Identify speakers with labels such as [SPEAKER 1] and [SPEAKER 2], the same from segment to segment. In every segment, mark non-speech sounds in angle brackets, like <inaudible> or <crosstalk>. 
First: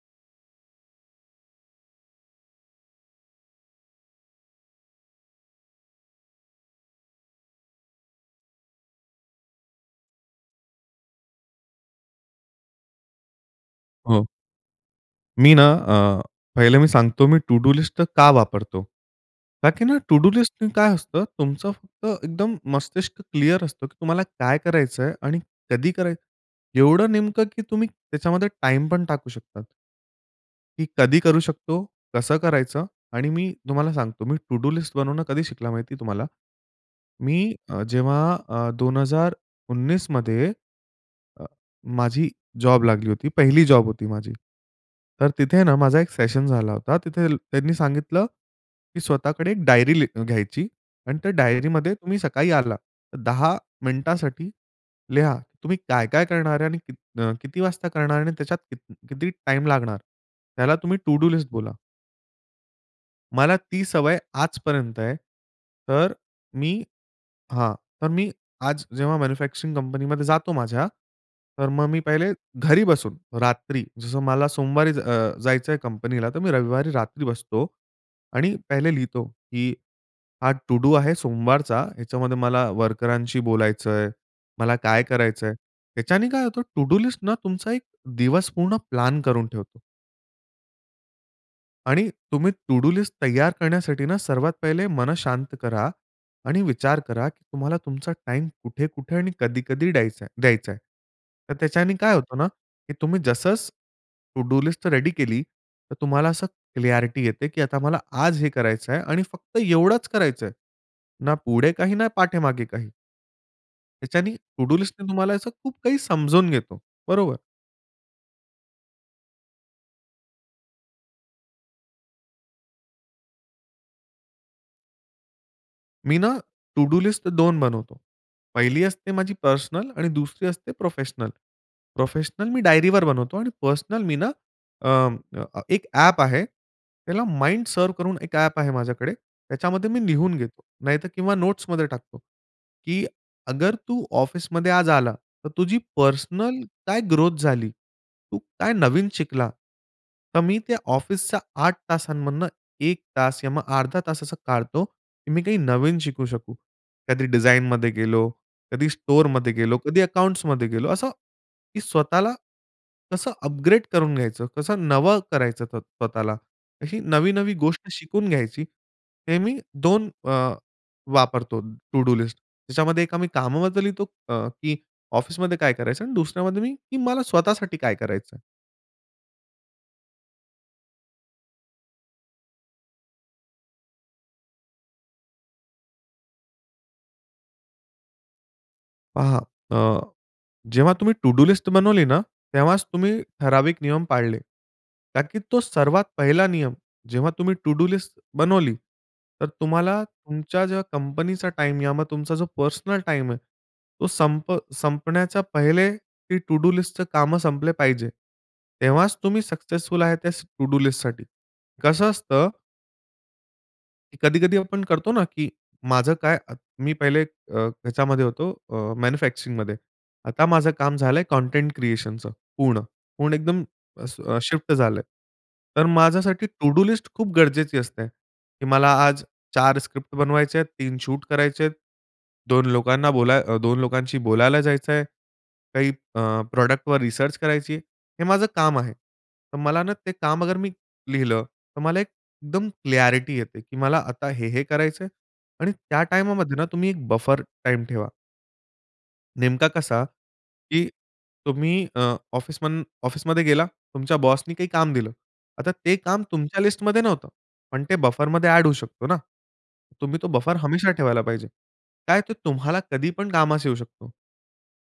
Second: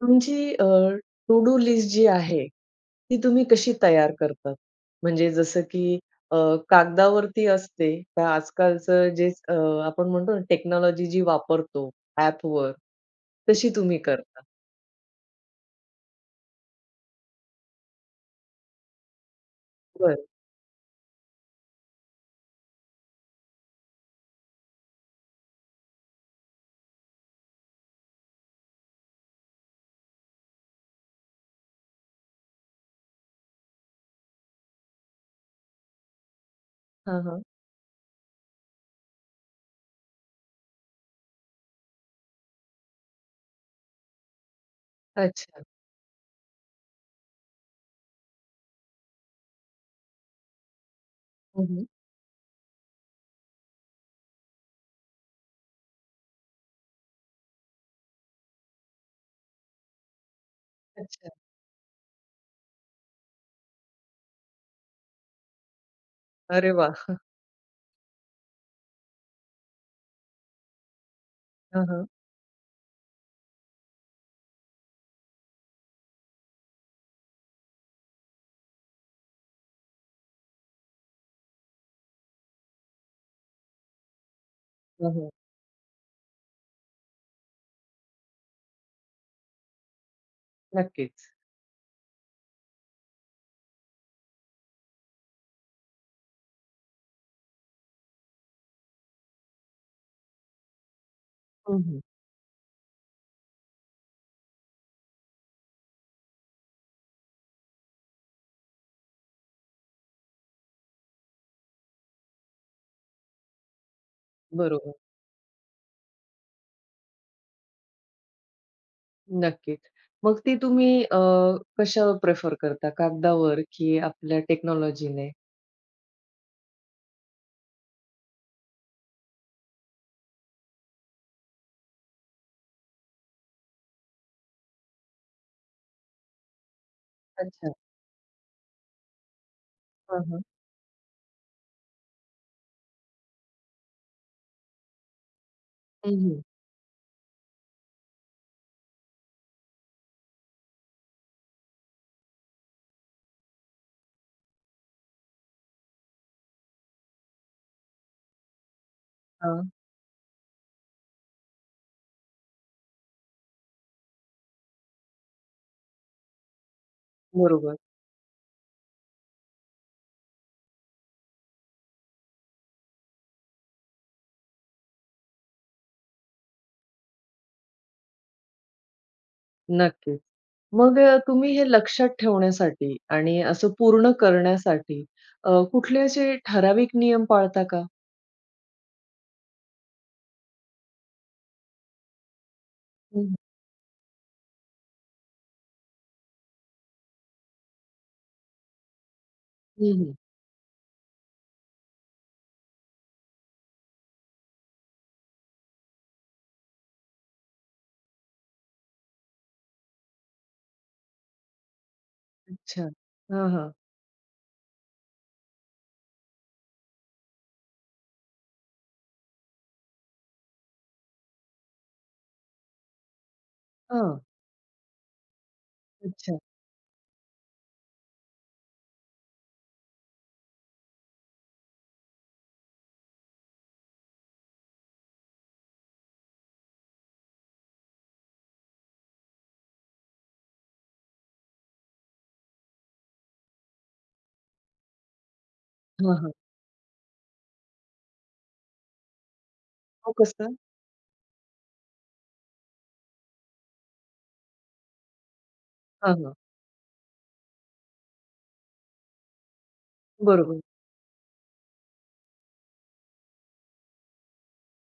[SPEAKER 1] तुमची अ, to do list जी आहे, ती तुम्ही कशी तयार करतात? म्हणजे जसं, की अ, कागदावरती असते तर आजकालचं जे अ, आपण म्हणतो ना टेक्नॉलॉजी जी वापरतो ॲपवर, तशी तुम्ही
[SPEAKER 2] हं.
[SPEAKER 1] करता?
[SPEAKER 2] मी ना अ, पहिलं मी सांगतो मी टु डू लिस्ट का वापरतो? का की ना टु
[SPEAKER 1] बर.
[SPEAKER 2] डू लिस्ट काय असतं तुमचं फक्त एकदम मस्तिष्क क्लिअर असतं की तुम्हाला काय करायचंय आणि कधी करायचं. एवढं नेमकं की तुम्ही त्याच्यामध्ये टाईम पण टाकू शकता. की कधी करू शकतो? कसं करायचं? आणि मी तुम्हाला सांगतो, मी टु डू लिस्ट बनवणं कधी शिकला माहिती तुम्हाला?
[SPEAKER 1] हां,
[SPEAKER 2] मी
[SPEAKER 1] हां.
[SPEAKER 2] अ, जेव्हा अ, 2019 मध्ये अ, माझी जॉब लागली होती. 1 ली जॉब होती माझी. तर तिथे
[SPEAKER 1] अच्छा.
[SPEAKER 2] ना, माझा एक सेशन झाला होता, तिथेल त्यांनी सांगितलं, की "स्वतःकडे एक डायरी ली घ्यायची अन् त्या
[SPEAKER 1] हं, हं.
[SPEAKER 2] डायरीमध्ये तुम्ही सकाळी आला, तर 10 मिनिटांसाठी लिहा, तुम्ही काय-काय करणार आहे? आणि की न किती वाजता करणार आहे? आणि त्याच्यात कित किती टाईम लागणार? त्याला तुम्ही टु डू
[SPEAKER 1] अच्छा.
[SPEAKER 2] लिस्ट बोला." मला ती सवय आजपर्यंत आहे. तर
[SPEAKER 1] अरे
[SPEAKER 2] मी
[SPEAKER 1] वाह! <chuckles>
[SPEAKER 2] हा. तर मी आज जेव्हा मॅन्युफॅक्चरिंग कंपनीमध्ये जातो माझ्या, तर
[SPEAKER 1] हं,
[SPEAKER 2] मग मी
[SPEAKER 1] हं.
[SPEAKER 2] पहिले घरी बसून रात्री जसं मला सोमवारी अ, जायचं आहे कंपनीला तर मी रविवारी रात्री बसतो आणि पहिले लिहितो की हा टू डू आहे सोमवारचा. ह्याच्यामध्ये मला वर्करांशी बोलायचंय, मला काय
[SPEAKER 1] हं, हं.
[SPEAKER 2] करायचंय. याच्याने काय होतं टू डू लिस्टनं तुमचा एक दिवस पूर्ण प्लॅन करून ठेवतो.
[SPEAKER 1] नक्कीच.
[SPEAKER 2] आणि तुम्ही टू डू लिस्ट तयार करण्यासाठी सर्वात पहिले मन शांत करा आणि विचार करा की तुम्हाला तुमचा टाईम कुठे-कुठे आणि कधी-कधी डयाचाय द्यायचाय. तर
[SPEAKER 1] हं,
[SPEAKER 2] त्याच्याने
[SPEAKER 1] हं.
[SPEAKER 2] काय होतं ना की तुम्ही जसंच टू डू लिस्ट रेडी केली तर तुम्हाला असं क्लिअरिटी येते की आता मला आज हे करायचं आहे आणि फक्त एवढंच करायचंय, ना पुढे काही, ना पाठेमागे काही. त्याच्यानी टू डू
[SPEAKER 1] बरोबर.
[SPEAKER 2] लिस्टनी तुम्हाला असं खूप काही समजून घेतो. बरोबर.
[SPEAKER 1] नक्कीच. मग ती तुम्ही अ, कशावर प्रिफर करता, कागदावर की आपल्या टेक्नॉलॉजीने?
[SPEAKER 2] मी ना टू डू लिस्ट 2 बनवतो. पहिली असते माझी पर्सनल आणि दुसरी असते प्रोफेशनल. प्रोफेशनल मी डायरीवर बनवतो आणि पर्सनल मी ना अ, एक ॲप आहे त्याला
[SPEAKER 1] अच्छा.
[SPEAKER 2] MindServ करून एक ॲप आहे माझ्याकडे, त्याच्यामध्ये मी
[SPEAKER 1] हां,
[SPEAKER 2] लिहून
[SPEAKER 1] हां.
[SPEAKER 2] घेतो. नाहीतर किंवा नोट्समध्ये टाकतो. की अगर तू ऑफिसमध्ये आज आला, तर तुझी
[SPEAKER 1] हं, हं.
[SPEAKER 2] पर्सनल काय ग्रोथ झाली? तू काय नवीन शिकला? तर मी त्या ऑफिसच्या 8 तासांमधनं 1 तास या मग अर्धा तास असं काढतो, की मी काही नवीन शिकू शकू. कधी डिझाइनमध्ये गेलो, कधी स्टोअरमध्ये
[SPEAKER 1] हां.
[SPEAKER 2] गेलो, कधी अकाउंट्समध्ये गेलो. असं की स्वतःला कसं अपग्रेड करून घ्यायचं, कसं नवं करायचं स्वतःला. अशी नवी-नवी
[SPEAKER 1] बरोबर.
[SPEAKER 2] गोष्ट शिकून घ्यायची. हे मी 2 अ, वापरतो टू डू लिस्ट. त्याच्यामध्ये एक कामाबद्दल लिहितो अ, की ऑफिसमध्ये काय करायचं आणि दुसऱ्यामध्ये मी मला स्वतःसाठी काय करायचं आहे.
[SPEAKER 1] नक्कीच. मग अ, तुम्ही हे लक्षात ठेवण्यासाठी आणि असं पूर्ण करण्यासाठी अ, कुठले असे ठराविक नियम पाळता का?
[SPEAKER 2] पहा अ, जेव्हा तुम्ही टू डू लिस्ट बनवली ना, तेव्हाच तुम्ही
[SPEAKER 1] हं.
[SPEAKER 2] ठराविक नियम पाळले. कारण की तो सर्वात 1ला नियम जेव्हा तुम्ही टू डू लिस्ट बनवली, तर
[SPEAKER 1] हं,
[SPEAKER 2] तुम्हाला
[SPEAKER 1] हं.
[SPEAKER 2] तुमच्या ज्या कंपनीचा टाईम किंवा तुमचा जो पर्सनल टाईम आहे. तो संप संपण्याच्या पहिले ती टू-डू लिस्टचं कामं संपले पाहिजे. तेव्हाच तुम्ही सक्सेसफुल आहे त्या टू-डू लिस्टसाठी. कसं असतं
[SPEAKER 1] अच्छा. हां, हां.
[SPEAKER 2] की कधी-कधी आपण करतो ना की माझं काय अ, मी पहिले अ, त्याच्यामध्ये होतो अ, मॅन्युफॅक्चरिंगमध्ये. आता माझं काम झालंय कंटेंट क्रिएशनचं. पूर्ण पूर्ण एकदम अ,
[SPEAKER 1] हं.
[SPEAKER 2] अ, शिफ्ट झालंय. तर
[SPEAKER 1] अच्छा.
[SPEAKER 2] माझ्यासाठी टू-डू लिस्ट खूप गरजेची असते. की मला आज 4 स्क्रिप्ट बनवायच्या आहेत, 3 शूट करायचे आहेत. 2 लोकांना बोलाय अ, 2 लोकांशी बोलायला जायचं आहे. काही अ, प्रॉडक्टवर रिसर्च करायची आहे. हे माझं काम आहे. तर मला ना ते काम अगर मी लिहिलं तर मला एक एकदम क्लॅरिटी येते की मला आता हे, हे करायचंय आणि त्या
[SPEAKER 1] हां, हां.
[SPEAKER 2] टाईमामध्ये ना तुम्ही एक बफर टाईम ठेवा. नेमका कसा
[SPEAKER 1] हो कसं?
[SPEAKER 2] की तुम्ही अ, ऑफिस म ऑफिसमध्ये गेला तुमच्या बॉसनी काही काम दिलं. आता ते
[SPEAKER 1] हां,
[SPEAKER 2] काम
[SPEAKER 1] हां.
[SPEAKER 2] तुमच्या लिस्टमध्ये नव्हतं. पण ते बफरमध्ये एड होऊ शकतो ना. तुम्ही तो बफर
[SPEAKER 1] बरोबर.
[SPEAKER 2] हमेशा ठेवायला पाहिजे. काय ते तुम्हाला कधी पण कामास येऊ शकतो.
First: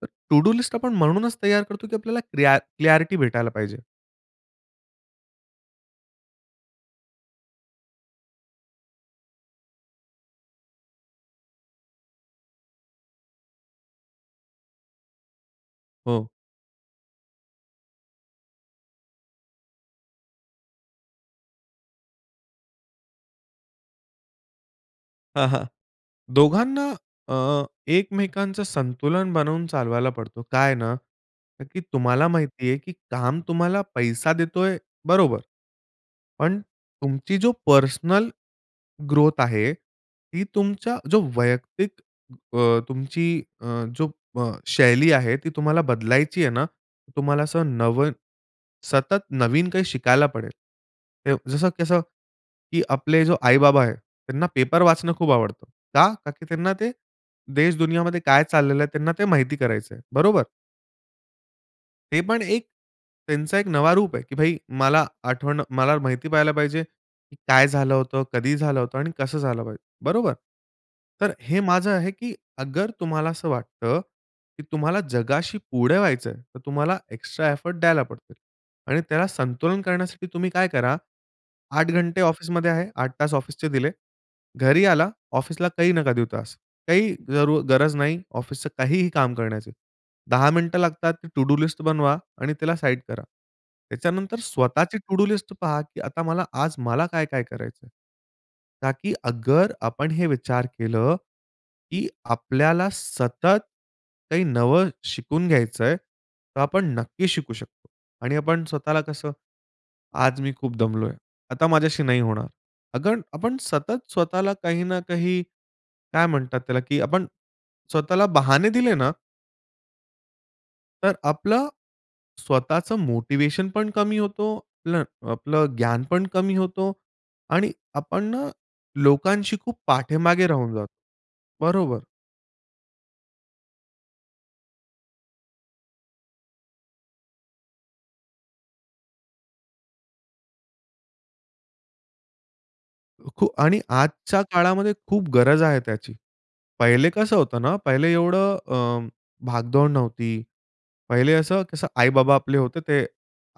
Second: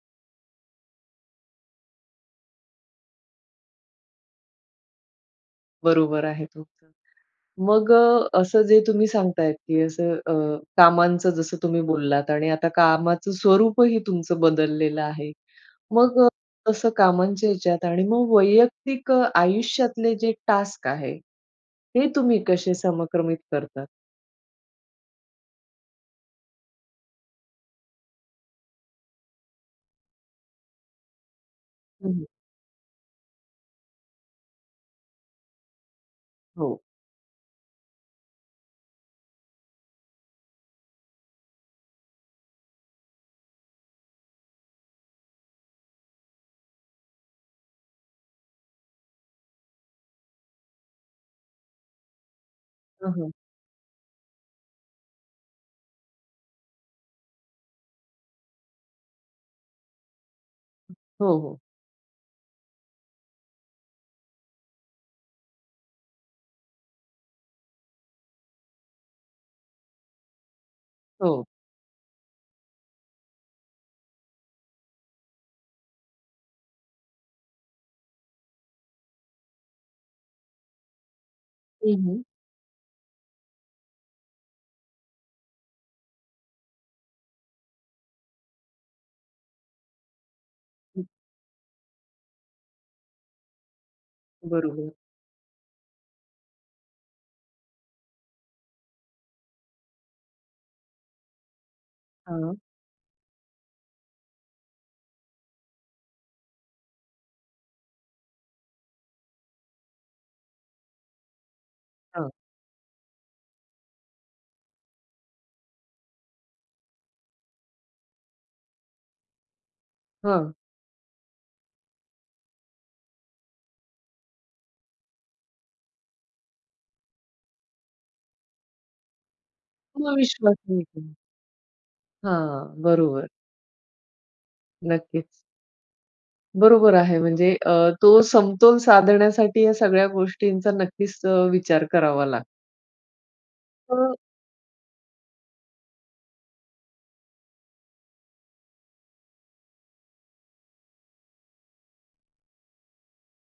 [SPEAKER 2] तर टू डू लिस्ट आपण म्हणूनच तयार करतो, की आपल्याला क्लियर क्लियारिटी भेटायला पाहिजे.
[SPEAKER 1] बरोबर आहे तो, मग अ, असं जे तुम्ही सांगताय की असं अ, कामांचं जसं तुम्ही बोललात आणि आता कामाचं स्वरूपही तुमचं बदललेलं आहे. मग
[SPEAKER 2] हं.
[SPEAKER 1] तसं कामांच्या याच्यात आणि मग वैयक्तिक अ, आयुष्यातले जे टास्क आहे. हे तुम्ही कसे समक्रमित करतात?
[SPEAKER 2] हं, हं. दोघांना अ, एकमेकांच संतुलन बनवून चालवायला पडतो. काय ना? की
[SPEAKER 1] हं, हं.
[SPEAKER 2] तुम्हाला माहिती आहे, की काम तुम्हाला पैसा देतोय बरोबर. पण
[SPEAKER 1] हो.
[SPEAKER 2] तुमची जो पर्सनल ग्रोथ आहे, ती तुमच्या जो वैयक्तिक अ, तुमची अ, जो अ, शैली आहे. ती तुम्हाला बदलायची आहे ना तुम्हाला असं नव सतत नवीन काही शिकायला पडेल. जसं कसं की
[SPEAKER 1] हं,
[SPEAKER 2] आपले
[SPEAKER 1] हं.
[SPEAKER 2] जे आई-बाबा आहेत त्यांना पेपर वाचणं खूप आवडतं. का? कारण की त्यांना ते देश-दुनियाामध्ये काय चाललेलं आहे त्यांना ते माहिती करायचं आहे. बरोबर.
[SPEAKER 1] हो, हो.
[SPEAKER 2] हे पण एक त्यांचा एक नवा रूप आहे. की भाई, मला आठवण मला माहिती पहायला पाहिजे, काय झालं होतं? कधी झालं होतं? आणि कसं झालं पाहिजे? बरोबर. तर
[SPEAKER 1] हो.
[SPEAKER 2] हे माझं आहे, की अगर तुम्हाला असं वाटतं, की तुम्हाला जगाशी पुढे व्हायचं आहे, तर तुम्हाला एक्स्ट्रा एफर्ट द्यायला पडते. आणि त्याला संतुलन करण्यासाठी तुम्ही काय करा. 8
[SPEAKER 1] हं,
[SPEAKER 2] घंटे
[SPEAKER 1] हं.
[SPEAKER 2] ऑफिसमध्ये आहे. 8 तास ऑफिसचे दिले. घरी आला, ऑफिसला काही नका देऊ तास. काही जरू गरज नाही ऑफिसचं काहीही काम करण्याची. 10 मिनिटं
[SPEAKER 1] हं.
[SPEAKER 2] लागतात. टू डू लिस्ट बनवा आणि त्याला साइड करा. त्याच्यानंतर
[SPEAKER 1] बरोबर.
[SPEAKER 2] स्वतःची टू डू लिस्ट पहा, की आता मला आज मला काय-काय करायचं आहे. ताकी अगर आपण हे विचार केलं, की
[SPEAKER 1] हां.
[SPEAKER 2] आपल्याला सतत काही नवं शिकून घ्यायचं आहे, तर आपण नक्कीच शिकू शकतो. आणि आपण स्वतःला कसं, आज मी खूप दमलो आहे. आता माझ्याशी नाही
[SPEAKER 1] हां.
[SPEAKER 2] होणार. अगर आपण सतत स्वतःला काही ना काही काय म्हणतात त्याला, की आपण स्वतःला बहाने दिले ना
[SPEAKER 1] हं.
[SPEAKER 2] तर आपलं स्वतःच मोटिव्हेशन पण कमी होतो. आपलं, आपलं ज्ञान पण कमी होतो आणि आपण ना, लोकांशी खूप
[SPEAKER 1] किंवा
[SPEAKER 2] पाठीमागे
[SPEAKER 1] विश्वास
[SPEAKER 2] राहून
[SPEAKER 1] आहे
[SPEAKER 2] जातो.
[SPEAKER 1] पण.
[SPEAKER 2] बरोबर.
[SPEAKER 1] हां, बरोबर. नक्कीच. बरोबर आहे, म्हणजे अ, तो समतोल साधण्यासाठी या सगळ्या गोष्टींचा नक्कीच अ, विचार करावा लागतो.
[SPEAKER 2] अ, खूप आणि
[SPEAKER 1] अ
[SPEAKER 2] आजच्या काळामध्ये खूप गरज आहे त्याची. पहिले कसं होतं ना पहिले एवढं अ, भागदौड नव्हती. पहिले असं कसं आई-बाबा आपले होते, ते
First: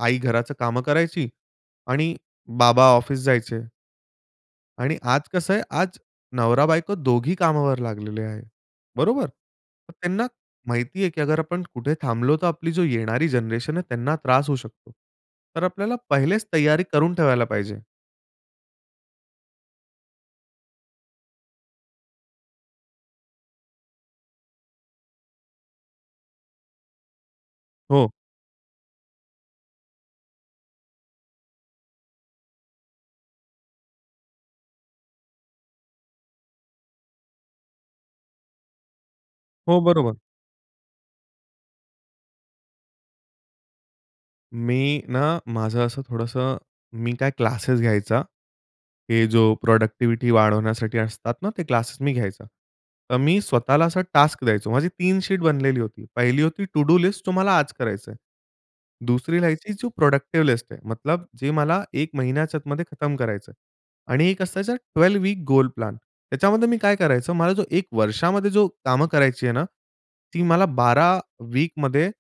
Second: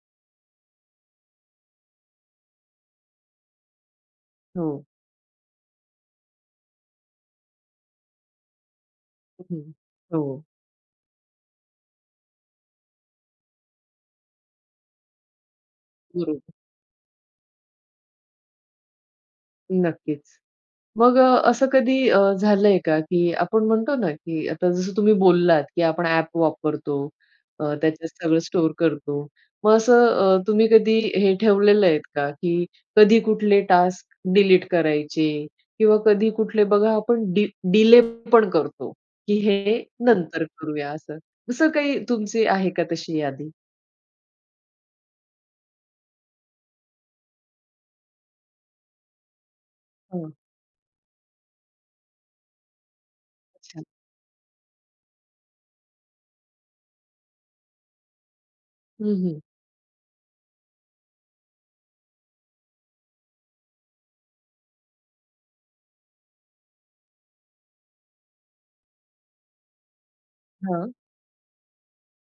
[SPEAKER 2] आई घराचं कामं करायची आणि बाबा ऑफिस जायचे.
[SPEAKER 1] हो.
[SPEAKER 2] आणि आज कसं आहे, आज नवरा-बायको दोघी कामावर लागलेले आहेत. बरोबर?
[SPEAKER 1] हं.
[SPEAKER 2] मग त्यांना
[SPEAKER 1] हो.
[SPEAKER 2] माहिती आहे, की अगर आपण कुठे थांबलो तर आपली जो येणारी जनरेशन आहे त्यांना त्रास होऊ शकतो. तर आपल्याला
[SPEAKER 1] गुरु.
[SPEAKER 2] पहिलेच तयारी करून ठेवायला पाहिजे.
[SPEAKER 1] नक्कीच. मग असं कधी अ, झालंय का, की आपण म्हणतो ना, की आता जसं तुम्ही बोललात, की आपण ॲप वापरतो. अ, त्याच्यात
[SPEAKER 2] हो.
[SPEAKER 1] सगळं स्टोअर करतो. मग असं अ, तुम्ही कधी हे ठेवलेलं आहेत का? की कधी कुठले टास्क डिलीट करायचे किंवा कधी कुठले बघा आपण डि डिले पण करतो, की
[SPEAKER 2] हो,
[SPEAKER 1] हे
[SPEAKER 2] बरोबर.
[SPEAKER 1] नंतर करूया असं. असं काही तुमची आहे का तशी यादी?
[SPEAKER 2] मी ना, माझं असं थोडंसं मी काय क्लासेस घ्यायचा. हे जो प्रॉडक्टिव्हिटी
[SPEAKER 1] हं.
[SPEAKER 2] वाढवण्यासाठी असतात ना, ते क्लासेस मी घ्यायचा. तर मी
[SPEAKER 1] अच्छा.
[SPEAKER 2] स्वतःला असा टास्क द्यायचो. माझी 3 शीट बनलेली होती. पहिली होती टू डू लिस्ट तुम्हाला आज करायचं आहे.
[SPEAKER 1] हं,
[SPEAKER 2] दुसरी
[SPEAKER 1] हं.
[SPEAKER 2] राहायची, जी प्रॉडक्टिव्ह लिस्ट ये, मतलब जे मला 1 महिन्याच्या आतमध्ये खतम करायचं आहे. आणि एक असायचा ट्वेल्व वीक गोल प्लॅन. त्याच्यामध्ये मी काय करायचो, मला जो 1 वर्षामध्ये जो कामं करायची आहे ना, ती मला
[SPEAKER 1] हां.
[SPEAKER 2] 12 वीकमध्ये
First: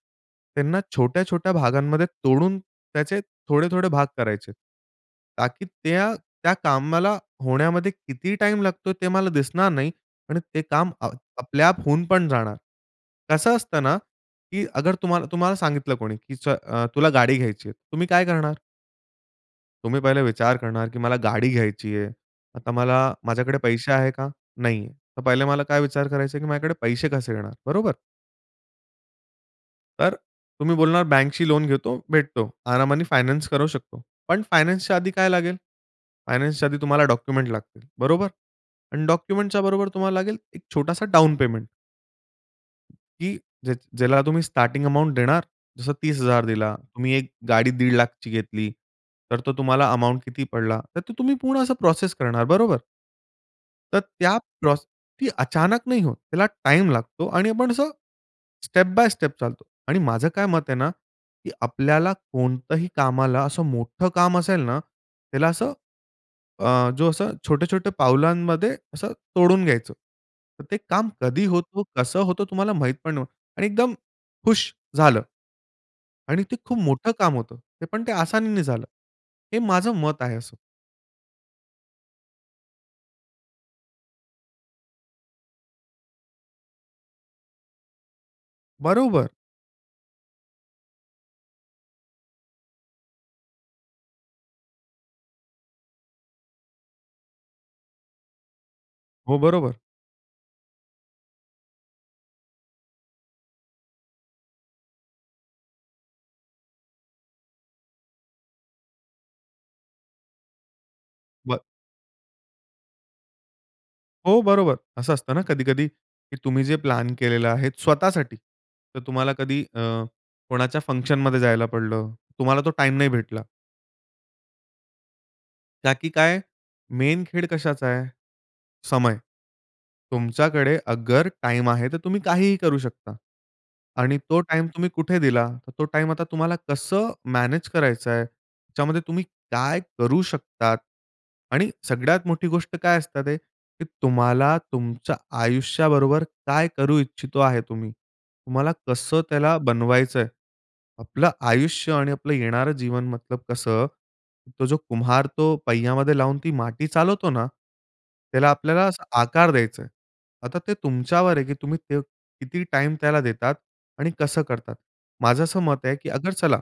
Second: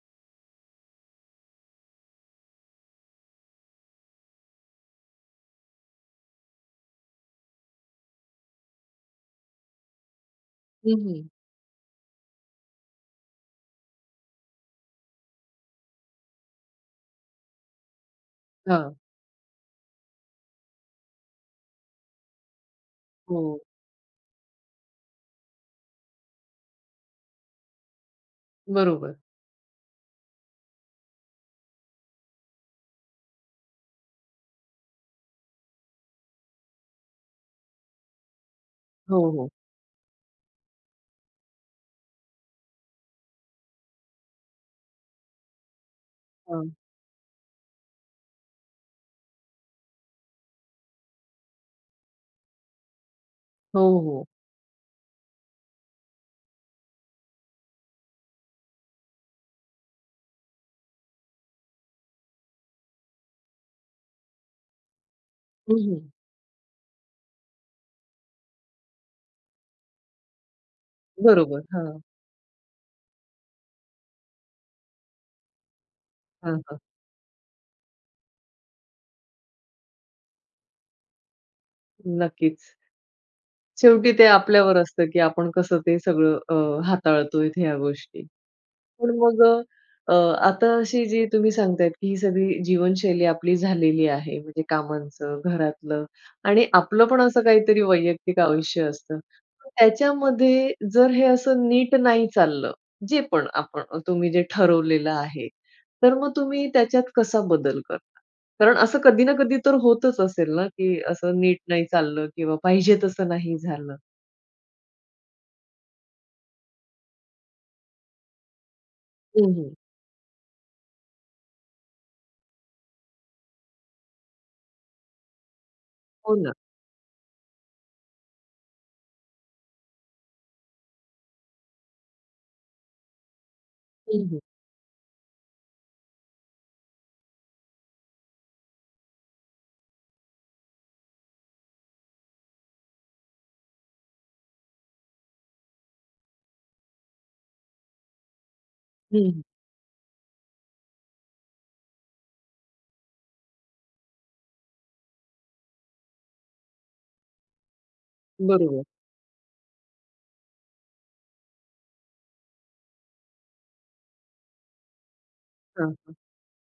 [SPEAKER 2] त्यांना छोट्या-छोट्या भागांमध्ये तोडून त्याचे थोडे-थोडे भाग करायचे आहेत. ताकी त्या, त्या कामाला होण्यामध्ये किती टाईम लागतोय ते मला दिसणार नाही आणि ते काम
[SPEAKER 1] हं, हं.
[SPEAKER 2] आपल्या आप होऊन पण जाणार. कसं असतं ना, की अगर तुम्हाला तुम्हाला सांगितलं कोणी, की अ, तुला गाडी घ्यायची आहे, तुम्ही काय करणार?
[SPEAKER 1] हां.
[SPEAKER 2] तुम्ही पहिले विचार करणार, की मला गाडी घ्यायची आहे. आता मला माझ्याकडे
[SPEAKER 1] हो.
[SPEAKER 2] पैसे आहेत का? नाही आहे. तर पहिले मला काय विचार करायचा आहे, की माझ्याकडे पैसे कसे येणार? बरोबर?
[SPEAKER 1] बरोबर.
[SPEAKER 2] तर तुम्ही बोलणार, बँकशी लोन घेतो. भेटतो. आरामाने फायनान्स करू शकतो. पण फायनान्सच्या आधी काय लागेल? फायनान्सच्या आधी तुम्हाला डॉक्युमेंट्स लागतील. बरोबर? आणि
[SPEAKER 1] हो, हो.
[SPEAKER 2] डॉक्युमेंटच्या बरोबर तुम्हाला लागेल एक छोटासा डाउन पेमेंट. की, ज्याची ज्याला तुम्ही स्टार्टिंग अमाउंट देणार, जसं 30,000
[SPEAKER 1] हां.
[SPEAKER 2] दिला, तुम्ही एक गाडी दीड लाखाची घेतली, तर तो तुम्हाला अमाउंट किती पडला, तर ते तुम्ही पूर्ण असं प्रोसेस करणार, बरोबर?
[SPEAKER 1] हो,
[SPEAKER 2] तर
[SPEAKER 1] हो.
[SPEAKER 2] त्या प्रोसेस, ती अचानक नाही होत. त्याला टाईम लागतो आणि आपण असं, स्टेप बाय स्टेप चालतो. आणि माझं काय मत आहे ना, की आपल्याला कोणतंही कामाला असं मोठं काम असेल ना, त्याला असं,
[SPEAKER 1] हं, हं.
[SPEAKER 2] अ, जो अ, छोटे-छोटे पावलांमध्ये असं तोडून घ्यायचं. तर ते काम कधी
[SPEAKER 1] बरोबर.
[SPEAKER 2] होतो,
[SPEAKER 1] हां.
[SPEAKER 2] कसं होतो तुम्हाला माहीत पण नव्हतं. आणि एकदम हुश झालं. आणि
[SPEAKER 1] हां,
[SPEAKER 2] ते
[SPEAKER 1] हां.
[SPEAKER 2] खूप मोठं काम होतं. पण ते आसानीने झालं. हे माझं मत आहे असं.
[SPEAKER 1] नक्कीच. शेवटी ते आपल्यावर असतं, की आपण कसं ते सगळं, अ, हाताळतोय ह्या गोष्टी. पण
[SPEAKER 2] बरोबर.
[SPEAKER 1] मग अ, आता अशी जी तुम्ही सांगतायत, की ही सगळी जीवनशैली आपली झालेली आहे, म्हणजे कामांचं, घरातलं आणि आपलं पण असं काहीतरी वैयक्तिक आयुष्य असतं.
[SPEAKER 2] हो, बरोबर.
[SPEAKER 1] त्याच्यामध्ये जर हे असं नीट नाही चाललं, जे पण आपण, तुम्ही जे ठरवलेलं आहे, तर मग तुम्ही त्याच्यात कसा बदल करता? कारण असं कधी ना कधी तर होतच असेल ना की, असं नीट
[SPEAKER 2] बरं.
[SPEAKER 1] नाही चाललं किंवा पाहिजे तसं नाही झालं.
[SPEAKER 2] हो, बरोबर. असं असतं ना कधी-कधी, की तुम्ही जे प्लॅन केलेला आहे स्वतःसाठी तर तुम्हाला
[SPEAKER 1] हं,
[SPEAKER 2] कधी
[SPEAKER 1] हं.
[SPEAKER 2] अ, कोणाच्या फंक्शनमध्ये जायला पडलं. तुम्हाला तो टाईम नाही भेटला. का, की
[SPEAKER 1] हो
[SPEAKER 2] काय
[SPEAKER 1] ना.
[SPEAKER 2] मेन खेळ कशाचा आहे? समय. तुमच्याकडे अगर टाईम आहे तर तुम्ही काहीही करू शकता. आणि
[SPEAKER 1] हं, हं.
[SPEAKER 2] तो टाईम तुम्ही कुठे दिला? तर तो टाईम आता तुम्हाला कसं मॅनेज करायचं आहे? त्याच्यामध्ये तुम्ही काय करू शकतात? आणि सगळ्यात मोठी गोष्ट काय असतात ते, की तुम्हाला तुमच्या आयुष्याबरोबर काय करू इच्छितो आहे तुम्ही? तुम्हाला
[SPEAKER 1] हं,
[SPEAKER 2] कसं
[SPEAKER 1] हं.
[SPEAKER 2] त्याला बनवायचं आहे? आपलं आयुष्य आणि आपलं येणारं जीवन मतलब कसं, तो जो कुम्हार तो पय्यामध्ये लावून ती माटी चालवतो ना, त्याला
[SPEAKER 1] बरोबर.
[SPEAKER 2] आपल्याला असा आकार द्यायचं आहे. आता ते तुमच्यावर आहे की तुम्ही त किती टाईम त्याला देतात आणि कसं करतात. माझं असं मत
[SPEAKER 1] हां,
[SPEAKER 2] आहे, की
[SPEAKER 1] हां.
[SPEAKER 2] अगर चला,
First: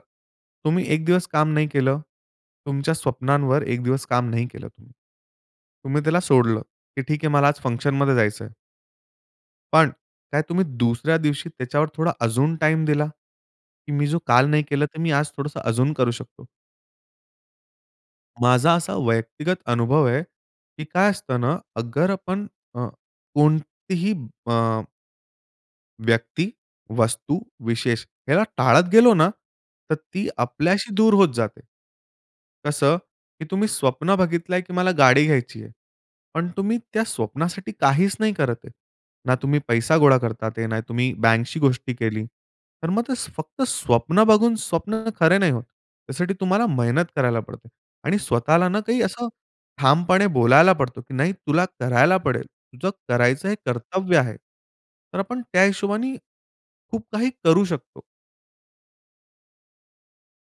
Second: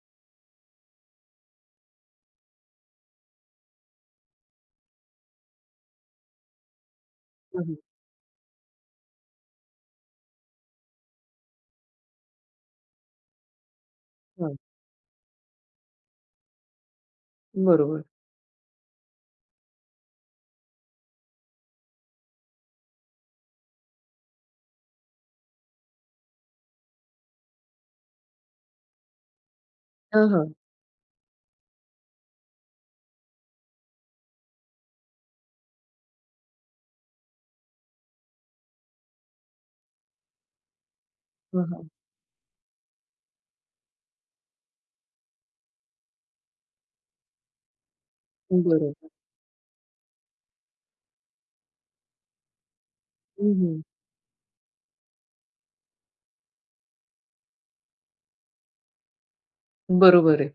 [SPEAKER 2] तुम्ही एक दिवस काम नाही केलं, तुमच्या स्वप्नांवर एक दिवस काम नाही केलं तुम्ही, तुम्ही त्याला सोडलं, की ठीक आहे मला आज
[SPEAKER 1] हं, हं.
[SPEAKER 2] फंक्शनमध्ये जायचं आहे. पण काय तुम्ही दुसऱ्या दिवशी त्याच्यावर थोडा अजून टाईम दिला? की मी जो काल
[SPEAKER 1] हां.
[SPEAKER 2] नाही केला तर मी आज थोडंसं अजून करू शकतो.
[SPEAKER 1] बरोबर.
[SPEAKER 2] माझा असा व्यक्तिगत अनुभव आहे की काय असतं ना अगर आपण अ, कोणतीही अ व्यक्ती, वस्तू, विशेष, याला टाळत गेलो ना, तर ती
[SPEAKER 1] हां, हां.
[SPEAKER 2] आपल्याशी दूर होत जाते. कसं की तुम्ही स्वप्न बघितलंय, की मला गाडी घ्यायची आहे पण तुम्ही त्या स्वप्नासाठी काहीच नाही करत आहे. ना तुम्ही पैसा गोळा करत आहेत, ना तुम्ही बँकशी
[SPEAKER 1] हां, हां.
[SPEAKER 2] गोष्टी केली. तर मग ते फक्त स्वप्न बघून, स्वप्न खरे नाही होत; त्यासाठी तुम्हाला मेहनत करायला पडते आणि स्वतःला ना काही
[SPEAKER 1] बरोबर.
[SPEAKER 2] असं ठामपणे बोलायला पडतो, की नाही "तुला करायला पडेल, तुझं करायचं
[SPEAKER 1] हं,
[SPEAKER 2] हे
[SPEAKER 1] हं.
[SPEAKER 2] कर्तव्य आहे." तर आपण त्या हिशोबाने खूप काही करू शकतो.
[SPEAKER 1] बरोबर आहे.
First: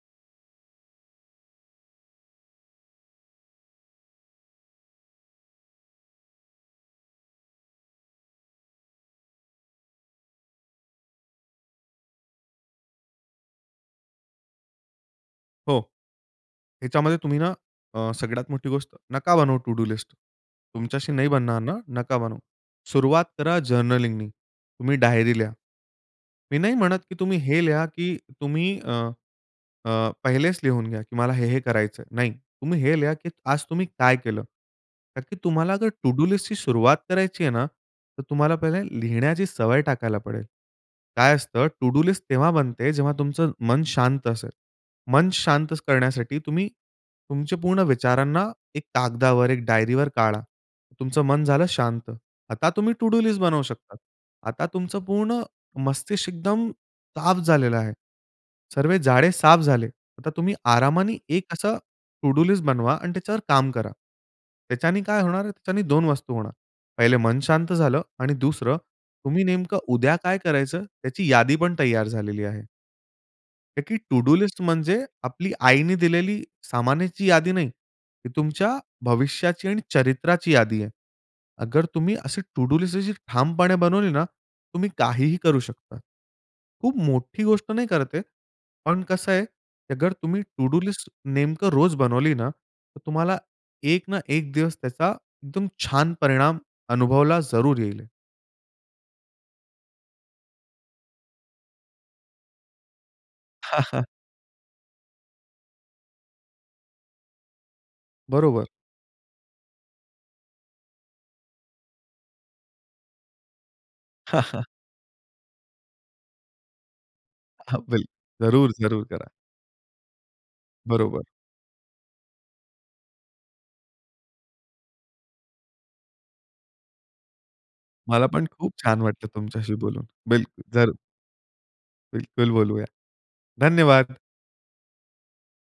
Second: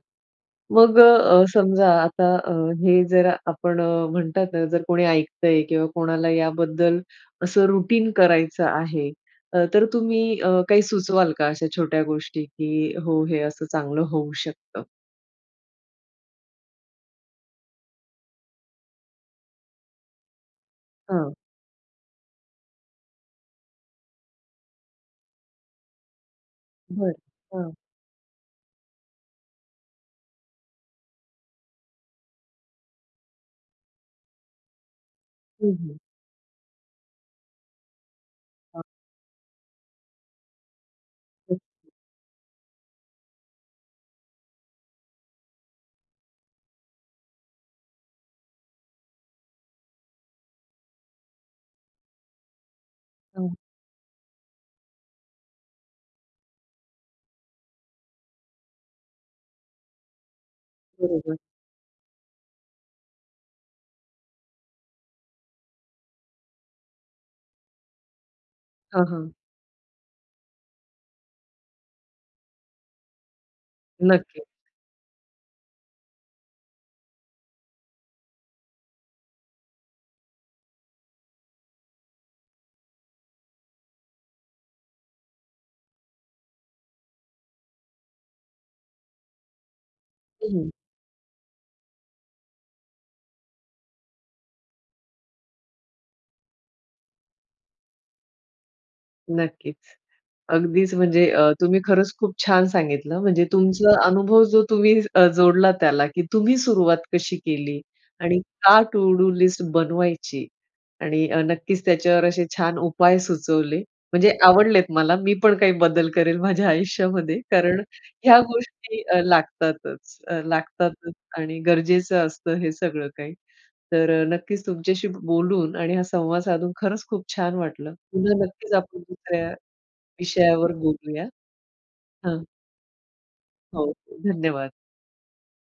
[SPEAKER 1] मग अ, समजा आता अ, हे जर आपण म्हणतात ना जर कोणी ऐकतंय किंवा कोणाला याबद्दल असं रुटीन करायचं आहे, तर तुम्ही अ, काही सुचवाल का अशा छोट्या गोष्टी, की हो, हे असं चांगलं होऊ शकतं?
[SPEAKER 2] हो. ह्याच्यामध्ये तुम्ही ना अ, सगळ्यात मोठी गोष्ट नका बनवू टू डू लिस्ट. तुमच्याशी नाही
[SPEAKER 1] हां.
[SPEAKER 2] बनणार ना? नका बनवू. सुरुवात करा जर्नलिंगनी तुम्ही डायरी लिहा. मी नाही म्हणत
[SPEAKER 1] बरं
[SPEAKER 2] की तुम्ही हे
[SPEAKER 1] हां.
[SPEAKER 2] लिहा की तुम्ही अ, अ, पहिलेच लिहून घ्या की मला हे, हे करायचंय. नाही तुम्ही हे लिहा की आज तुम्ही काय केलं? तर
[SPEAKER 1] हं,
[SPEAKER 2] तुम्हाला जर
[SPEAKER 1] हं.
[SPEAKER 2] टू डू लिस्टची सुरुवात करायची आहे ना, तर तुम्हाला पहिले
[SPEAKER 1] हां
[SPEAKER 2] लिहिण्याची सवय टाकायला पडेल. काय
[SPEAKER 1] हं.
[SPEAKER 2] असतं टू डू लिस्ट तेव्हा बनते जेव्हा तुमचं मन शांत असेल. मन शांत करण्यासाठी तुम्ही, तुमच्या पूर्ण विचारांना एक कागदावर एक डायरीवर काढा. तुमचं मन झालं शांत, आता तुम्ही टू डू लिस्ट
[SPEAKER 1] हां.
[SPEAKER 2] बनवू शकता. आता तुमचं पूर्ण मस्तिष्क एकदम साफ झालेलं आहे. सर्वे जाळे साफ झाले. आता तुम्ही आरामाने
[SPEAKER 1] बरोबर.
[SPEAKER 2] एक असा टू डू लिस्ट बनवा आणि त्याच्यावर काम करा. त्याच्याने काय होणार आहे त्याच्याने दोन वस्तू होणार. पहिले मन शांत झालं आणि दुसरं
[SPEAKER 1] हां, हां.
[SPEAKER 2] तुम्ही नेमकं उद्या काय करायचं त्याची यादी पण तयार झालेली आहे. ताकी टू डू
[SPEAKER 1] नक्की.
[SPEAKER 2] लिस्ट म्हणजे आपली आईने दिलेली सामानाची यादी नाही. तुमच्या भविष्याची आणि चरित्राची यादी आहे. अगर तुम्ही असे टू डू लिस्ट ठामपणे बनवली ना, तुम्ही काहीही करू शकता. खूप मोठी गोष्ट नाही करत आहे, पण कसं आहे अगर तुम्ही टू
[SPEAKER 1] हं.
[SPEAKER 2] डू लिस्ट नेमकं रोज बनवली ना, तर तुम्हाला एक ना एक दिवस त्याचा एकदम छान परिणाम अनुभवला जरूर येईल.
[SPEAKER 1] नक्कीच. अगदीच म्हणजे अ, तुम्ही खरंच खूप छान सांगितलं, म्हणजे
[SPEAKER 2] हां,
[SPEAKER 1] तुमचा
[SPEAKER 2] हां.
[SPEAKER 1] अनुभव जो तुम्ही अ, जोडला त्याला की तुम्ही सुरुवात कशी केली आणि
[SPEAKER 2] बरोबर.
[SPEAKER 1] का टू डू लिस्ट बनवायची. आणि अ, नक्कीच अ, त्याच्यावर असे छान उपाय सुचवले. म्हणजे
[SPEAKER 2] <chuckles>
[SPEAKER 1] आवडलेत मला, मी पण काही बदल करेल माझ्या आयुष्यामध्ये कारण
[SPEAKER 2] हां, <unintelligible>
[SPEAKER 1] ह्या
[SPEAKER 2] जरूर,
[SPEAKER 1] गोष्टी
[SPEAKER 2] जरूर करा.
[SPEAKER 1] लागतातच, अ, लागतातच
[SPEAKER 2] बरोबर.
[SPEAKER 1] आणि गरजेचं असतं हे सगळं काही तर नक्कीच तुमच्याशी बोलून आणि हा संवाद साधून खरंच खूप छान वाटलं.
[SPEAKER 2] मला
[SPEAKER 1] पुन्हा
[SPEAKER 2] पण खूप
[SPEAKER 1] नक्कीच आपण
[SPEAKER 2] छान वाटलं
[SPEAKER 1] दुसऱ्या
[SPEAKER 2] तुमच्याशी बोलून. बिलकुल,
[SPEAKER 1] विषयावर
[SPEAKER 2] जरूर.
[SPEAKER 1] बोलूया हं.
[SPEAKER 2] बिलकुल बोलूया.
[SPEAKER 1] हो
[SPEAKER 2] धन्यवाद.
[SPEAKER 1] धन्यवाद.